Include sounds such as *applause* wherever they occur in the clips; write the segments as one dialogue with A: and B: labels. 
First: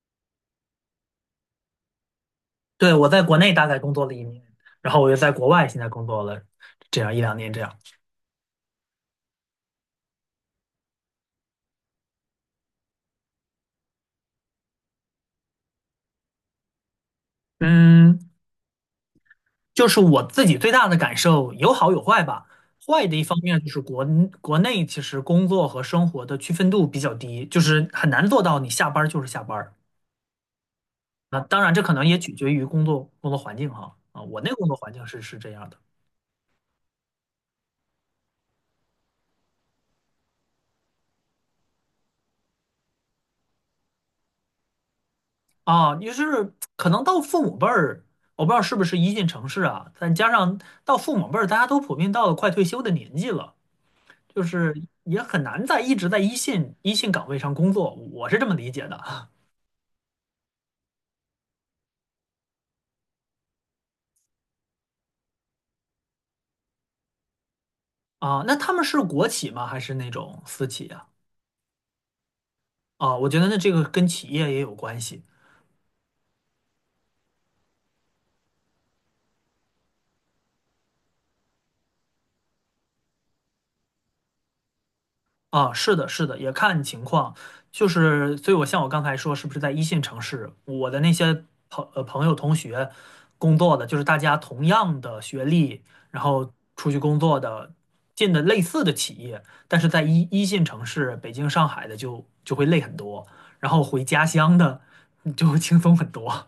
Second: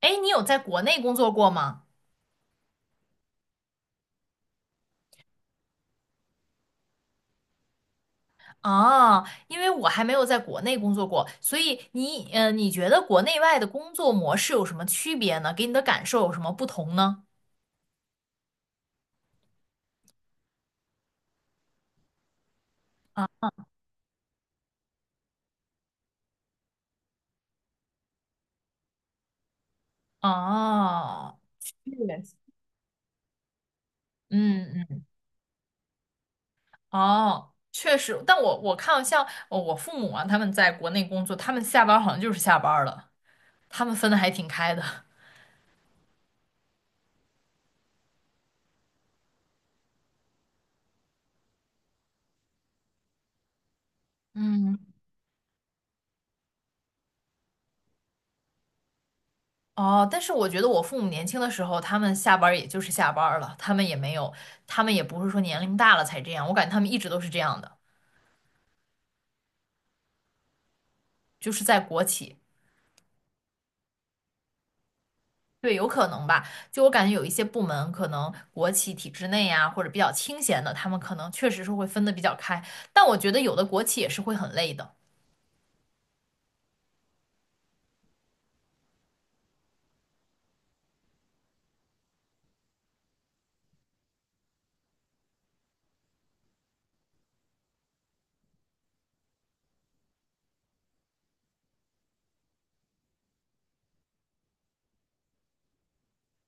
A: 哎，你有在国内工作过吗？
B: 对，我在国内大概工作了一年，然后我又在国外现在工作了这样一两年这样。
A: 啊，因为我还没有在国内工作过，所以你觉得国内外的工作模式有什么区别呢？给你的感受有什么不同呢？
B: 嗯，就是我自己最大的感受有好有坏吧。坏的一方面就是国内其实工作和生活的区分度比较低，就是很难做到你下班儿就是下班儿。
A: 哦，
B: 那当然这可能也取
A: Yes.
B: 决于工作环境哈。啊，我那个工作
A: 嗯
B: 环
A: 嗯，
B: 境是这样的。
A: 哦，确实，但我看像我父母啊，他们在国内工作，他们下班儿好像就是下班儿了，他们分的还挺开的。*laughs*
B: 啊，也就是可能到父母辈儿，我不知道是不是一线城市啊，再加上到父母辈儿，大家都普遍到了快退休的年纪了。就是
A: 嗯。
B: 也很难一直在一线岗位上工作，我是这么理解的。
A: 哦，但是我觉得我父母年轻的时候，他们下班儿也就是下班儿了，他们也没有，他们也不是说年龄大了才这样，我感觉他们一直都是这样的，
B: 啊，那他们是国企吗？还是那种私企啊？
A: 就是在国企，
B: 啊，我觉得那这个跟企业也有关系。
A: 对，有可能吧。就我感觉有一些部门，可能国企体制内啊，或者比较清闲的，他们可能确实是会分得比较开，但我觉得有的国企也是会很累的，
B: 啊，是的，是的，也看情况，就是，所以我像我刚才说，是不是在一线城市，我的那些朋友、同学工作的，就是大家同样的学历，然后出去工作的，进的类似的企业，但是在一线城市，北京、上海的就会累很多，然后回家乡的 *laughs* 就会轻松很多。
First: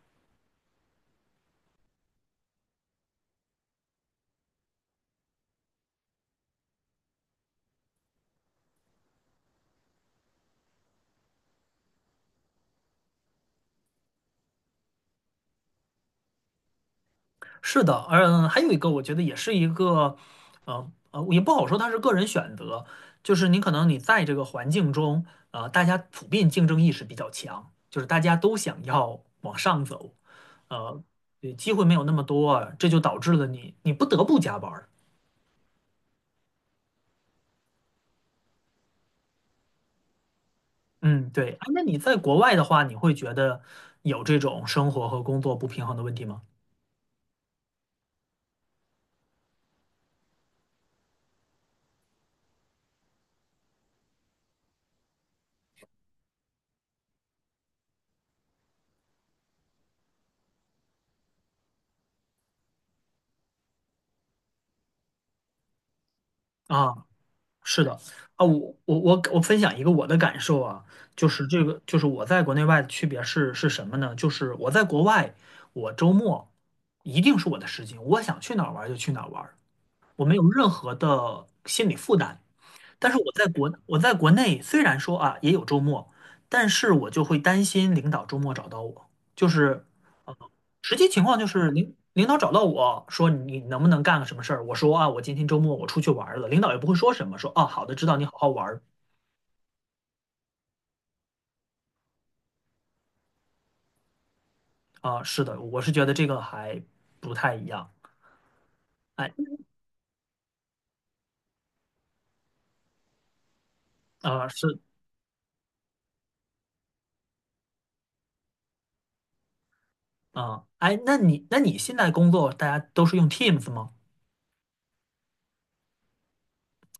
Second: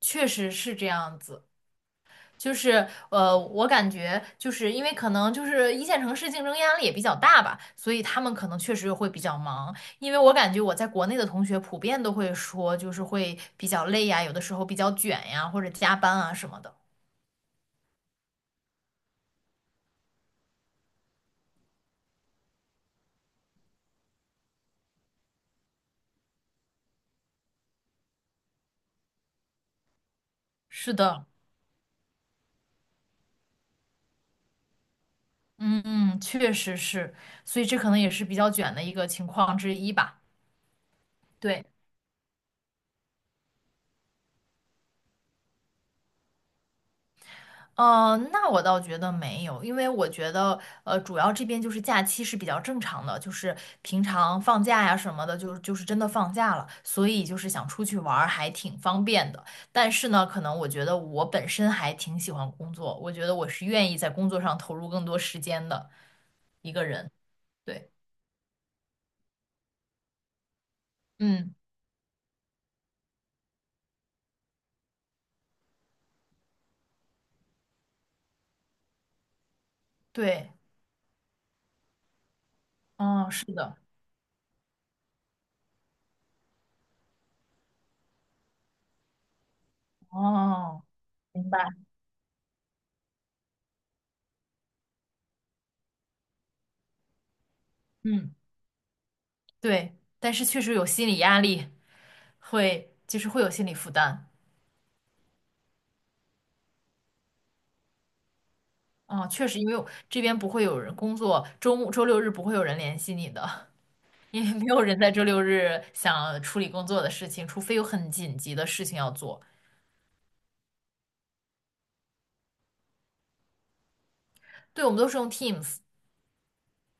A: 确实是这样子。就是我感觉就是因为可能就是一线城市竞争压力也比较大吧，所以他们可能确实会比较忙。因为我感觉我在国内的同学普遍都会说，就是会比较累呀，有的时候比较卷呀，或者加班啊什么的。
B: 是的，还有一个，我觉得也是一个，也不好说它是个人选择，就是你可能在这个环境中，大家普遍竞争意识比较强，就是大家都想要往上走，
A: 是
B: 呃，
A: 的，
B: 对机会没有那么多，这就导致了你不得不加班儿。
A: 嗯嗯，确实是，所以这可能也是比较卷的一个情况之一吧。
B: 嗯，对。哎，
A: 对。
B: 那你在国外的话，你会觉得有这种生活和工作不平衡的问题吗？
A: 那我倒觉得没有，因为我觉得，主要这边就是假期是比较正常的，就是平常放假呀什么的，就是真的放假了，所以就是想出去玩儿还挺方便的。但是呢，可能我觉得我本身还挺喜欢工作，我觉得我是愿意在工作上投入更多时间的一个
B: 啊。
A: 人。
B: 是
A: 对，
B: 的。啊，我分享一个我的感受啊，就是
A: 嗯，
B: 这个，就是我在国内外的区别是什么呢？就是我在国外，我周末一定是我的时间，我想去哪儿玩儿就去哪儿玩儿，我没有
A: 对，
B: 任何的心理负担。但是
A: 哦，
B: 我
A: 是
B: 在国
A: 的，
B: 我在国内，虽然说啊也有周末，但是我就会担心领导周末找到我，就是
A: 哦，
B: 实际情况就
A: 明白，
B: 是领导找到我说你能不能干个什么事儿，我说啊我今天周末我出去玩儿了，领导也不会说什么，说哦好的知道你好
A: 嗯，
B: 好玩。
A: 对，但是确实有心理压力，会，就是会有心理负担。
B: 啊，是的，我是觉得这个还不太一样。
A: 啊，
B: 哎，
A: 确实，因为我这边不会有人工作，周末、周六日不会有人联系你的，*laughs* 因
B: 啊，
A: 为没
B: 是
A: 有人在周六日想处理工作的事情，除非有很紧急的事情要做。
B: 啊，哎，那你现在工作大家都是用 Teams 吗？
A: 对，我们都是用 Teams。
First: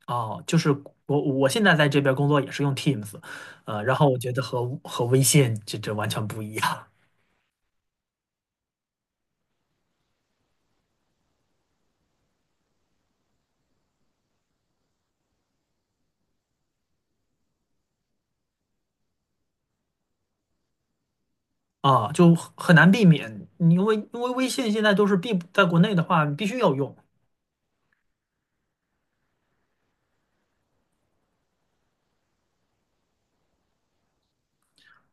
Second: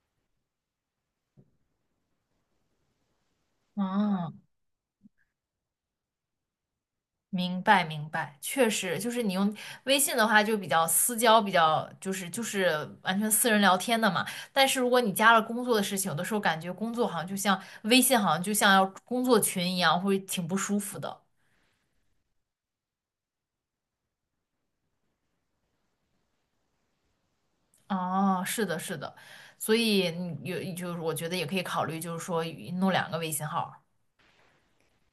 B: 哦，就是我现在在这边工作也是用 Teams,呃，然后我觉
A: 嗯，
B: 得和微信这完全不一样。
A: 明白明白，确实，就是你用微信的话就比较私交，比较就是完全私人聊天的嘛。但是如果你加了工作的事情，有的时候感觉工作好像就像微信，好像就像要工作群一样，会挺不舒服的。
B: 啊，就很难避免，因为微信现在都是必在国内的话你必须要用，
A: 哦，是的，是的，所以你有就是我觉得也可以考虑，就是说弄两个微信号儿，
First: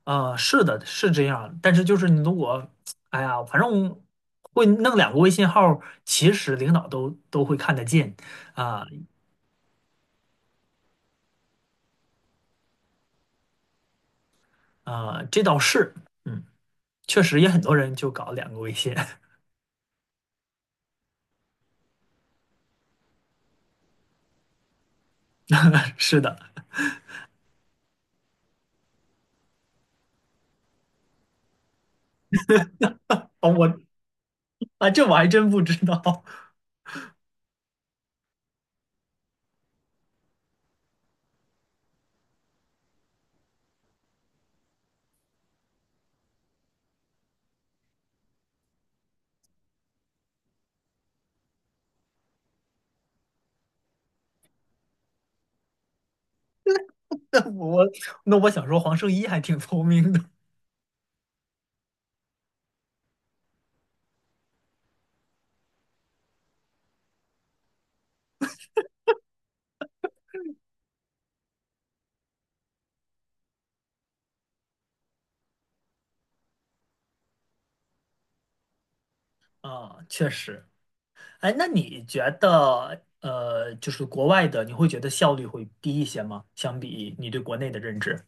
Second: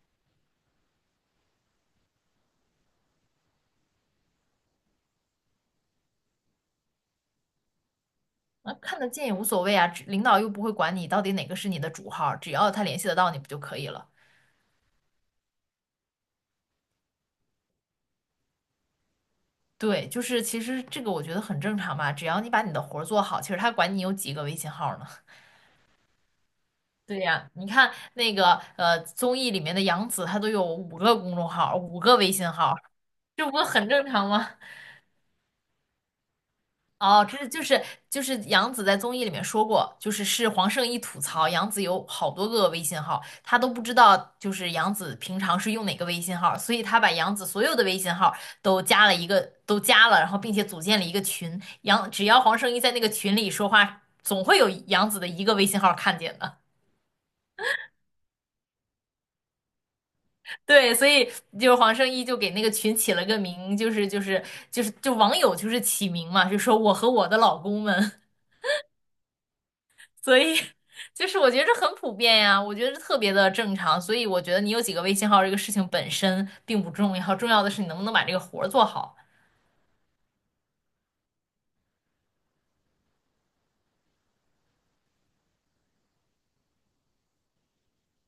B: 是的，是这样，但是就是你如果，哎呀，反正会弄两个微信号，其实领导都会看得见。
A: 那
B: 啊，
A: 看得见也无所谓啊，只领导又不会管你到底哪个是你的主号儿，只要他联系得到你不就可以了？
B: 啊，这倒是，嗯，确实也很多人就搞两个微信，
A: 对，就是其实这个我觉得很正常嘛，只要你把你的活儿做好，其实他管你有几个微信号儿呢？
B: *laughs* 是的，
A: *laughs* 对呀，你看那个综艺里面的杨紫，她都有五个公众号儿，五个微信号儿，
B: 哦，
A: 这不
B: 我
A: 很正常吗？
B: 啊，这我还真不知道，
A: 哦，这是就是杨紫在综艺里面说过，就是是黄圣依吐槽杨紫有好多个微信号，她都不知道就是杨紫平常是用哪个微信号，所以她把杨紫所有的微信号都加了一个都加了，然后并且组建了一个群，只要黄圣依在那个群里说话，总会有杨紫的一个微信号看见的。*laughs*
B: *laughs* 那我那我想说黄圣依还挺聪明的。
A: 对，所以就是黄圣依就给那个群起了个名，就网友就是起名嘛，就说我和我的老公们。所以就是我觉得这很普遍呀，我觉得这特别的正常。所以我觉得你有几个微信号这个事情本身并不重要，重要的是你能不能把这个活儿做好。
B: 啊，确实，哎，那你觉得就是国外的，你会觉得效率会低一些吗？相比你对国内的认知？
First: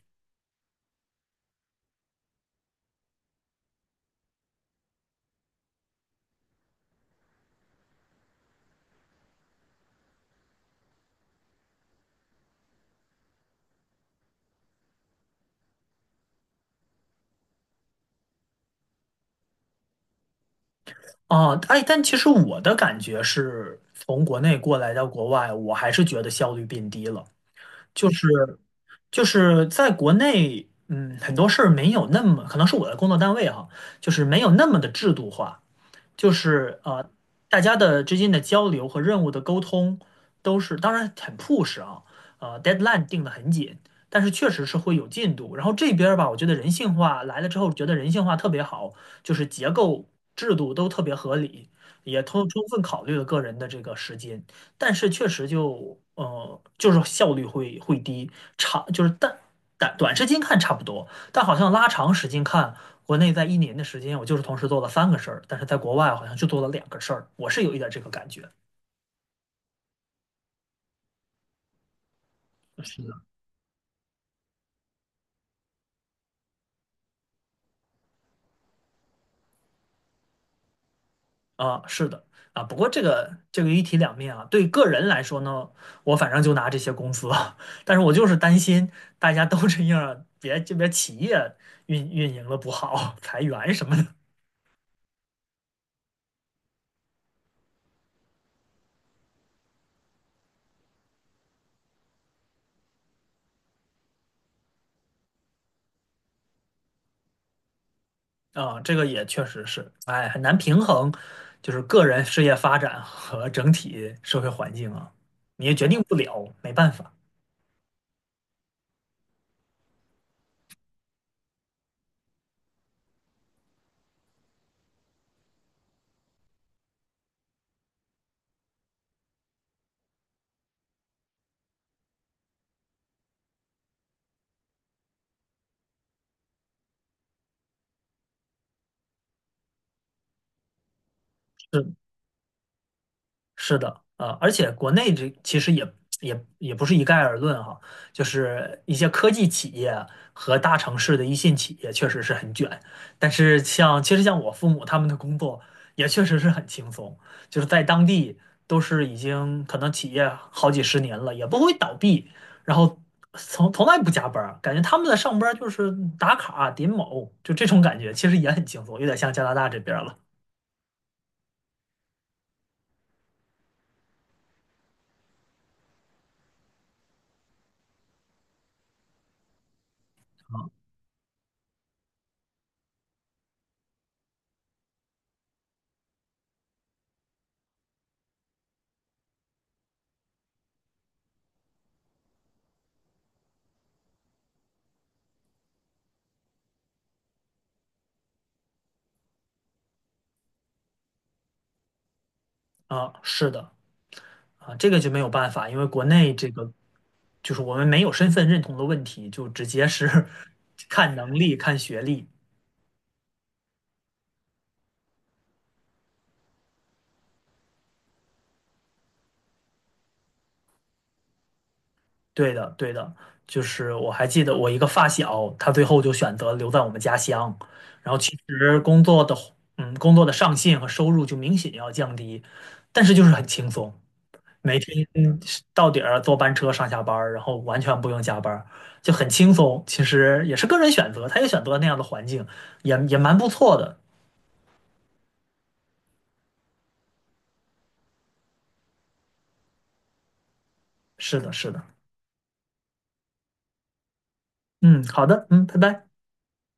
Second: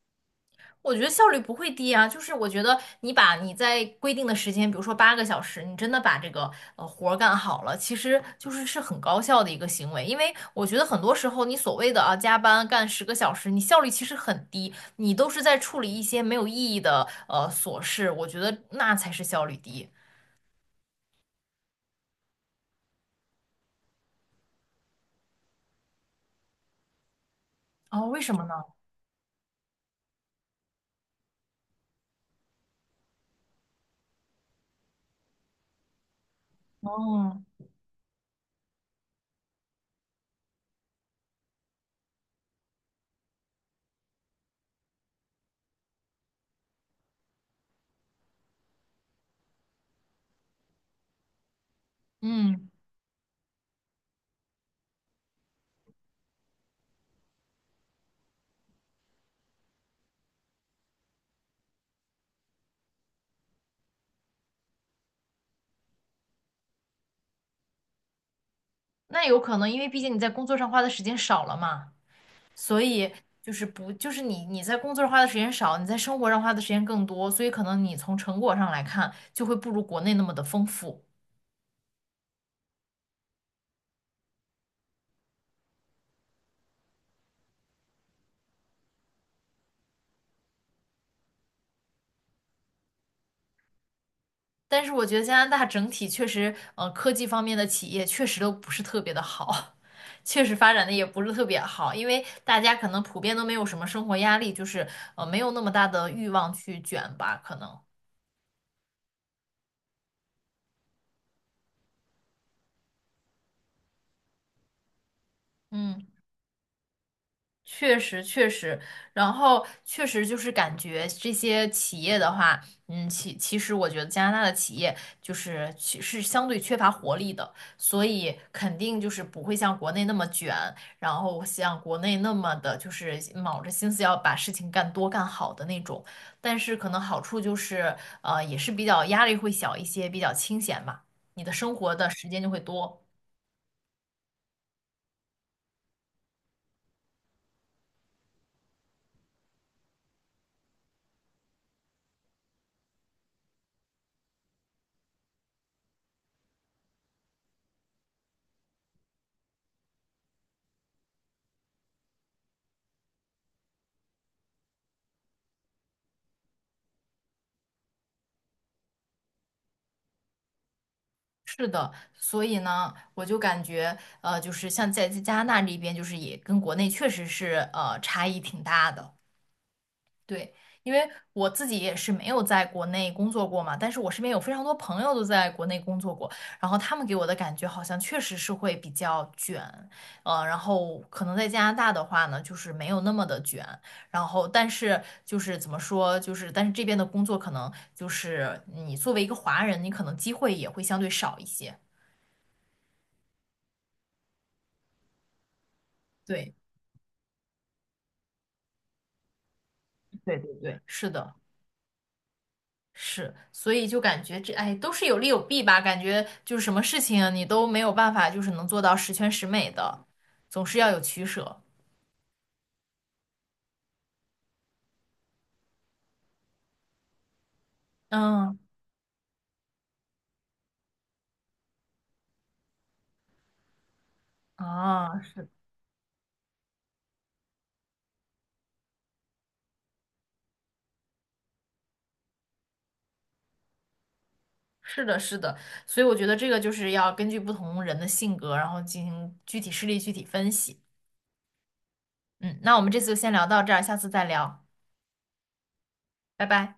A: 我觉得效率不会低啊，就是我觉得你把你在规定的时间，比如说八个小时，你真的把这个活儿干好了，其实就是是很高效的一个行为。因为我觉得很多时候你所谓的啊加班干十个小时，你效率其实很低，你都是在处理一些没有意义的琐事，我觉得那才是效率低。
B: 哦，哎，但其实我的感觉是，从国内过来到国外，我还是觉得效率变低了。
A: 哦，
B: 就
A: 为
B: 是
A: 什么呢？
B: 就是在国内，嗯，很多事儿没有那么，可能是我的工作单位哈，就是没有那么的制度化。就是呃，
A: 哦，
B: 大家的之间的交流和任务的沟通都是，当然很 push 啊，deadline 定得很紧，但是确实是会有进度。然后这边儿吧，我觉得人性化来了之后，觉得人性化特别好，就是结构制度都特别合理，也充充
A: 嗯，
B: 分考虑了个人的这个时间，但是确实就是效率会低，长就是但短时间看差不多，但好像拉长时间看。国内在一年的时间，我就是同时做了三个事儿，但是在国外好像就做了两个事儿，我是有一点这个感觉。
A: 那有可能，因为毕竟你在工作上花的时间少了嘛，所
B: 是的，
A: 以就是不，就是你在工作上花的时间少，你在生活上花的时间更多，所以可能你从成果上来看就会不如国内那么的丰富。
B: 啊，是的啊。不过这个这个一体两面啊，对个人来说呢，我反正就拿这些公司资，*laughs* 但是我就是担心大家都这样，别这边企业运营了不好，裁员什么的。
A: 但是我觉得加拿大整体确实，科技方面的企业确实都不是特别的好，*laughs* 确实发展的也不是特别好，因为大家可能普遍都没有什么生活压力，就是没有那么大的欲望去卷吧，可能。
B: 啊，这个也确实是，哎，很难平衡，就是个人事业发展和整体社会环境啊，你也决定
A: 嗯。
B: 不了，没办法。
A: 确实，确实，然后确实就是感觉这些企业的话，嗯，其实我觉得加拿大的企业就是其是相对缺乏活力的，所以肯定就是不会像国内那么卷，然后像国内那么的就是卯着心思要把事情干多干好的那种。但是可能好处就是，也是比较压力会小一些，比较清闲嘛，你的生活
B: 是，
A: 的时间就会多。
B: 是的，而且国内这其实也不是一概而论哈，就是一些科技企业和大城市的一线企业确实是很卷，但是像其实像我父母他们的工作也确实是很轻松，就是在当地都是已经可能企业好几十年了，也不会倒闭，然后从来不加班儿，感觉他们的上班儿就是打卡点卯，就这种感觉，其实也很轻松，有点像加拿大这边儿了。
A: 是的，所以呢，我就感觉，就是像在加拿大这边，就是也跟国内确实是差异挺大的。对，因为我自己也是没有在国内工作过嘛，但是我身边有非常多朋友都在国内工作过，然后他们给我的感觉好像确实是会比较卷，然后可能在加拿大的话呢，就是没有那么的卷，然后但是就是怎么说，就是但是这边的工作可能就是你作为一个华人，你可能机会也会相对少一些。
B: 啊，是的。啊，这个就没有办法，因为国内这
A: 对
B: 个就是我们没有身份认同的问题，就直接是
A: 对对对，
B: *laughs*
A: 是
B: 看能
A: 的，
B: 力、看学历。
A: 是，所以就感觉这，哎，都是有利有弊吧。感觉就是什么事情你都没有办法，就是能做到十全十美的，总是要有取舍。
B: 对的，对的，就是我还记得我一个发小，他最后就选择留在我们家乡，然后其
A: 嗯，
B: 实工作的，嗯，工作的上限和收入就明显要降低，但是就是很轻松，每天
A: 啊，是
B: 到点儿坐班车上下班儿，然后完全不用加班儿，就很轻松。其实也是个人选择，他也选择了那样的环境，也蛮不错的。
A: 是的，是的，所以我觉得这个就是要根据不同人的性格，然后进行具体事例具体分析。
B: 是的，是的。
A: 嗯，那我们这次就先聊到这儿，下次再聊，
B: 嗯，好的，嗯，拜拜。
A: 拜拜。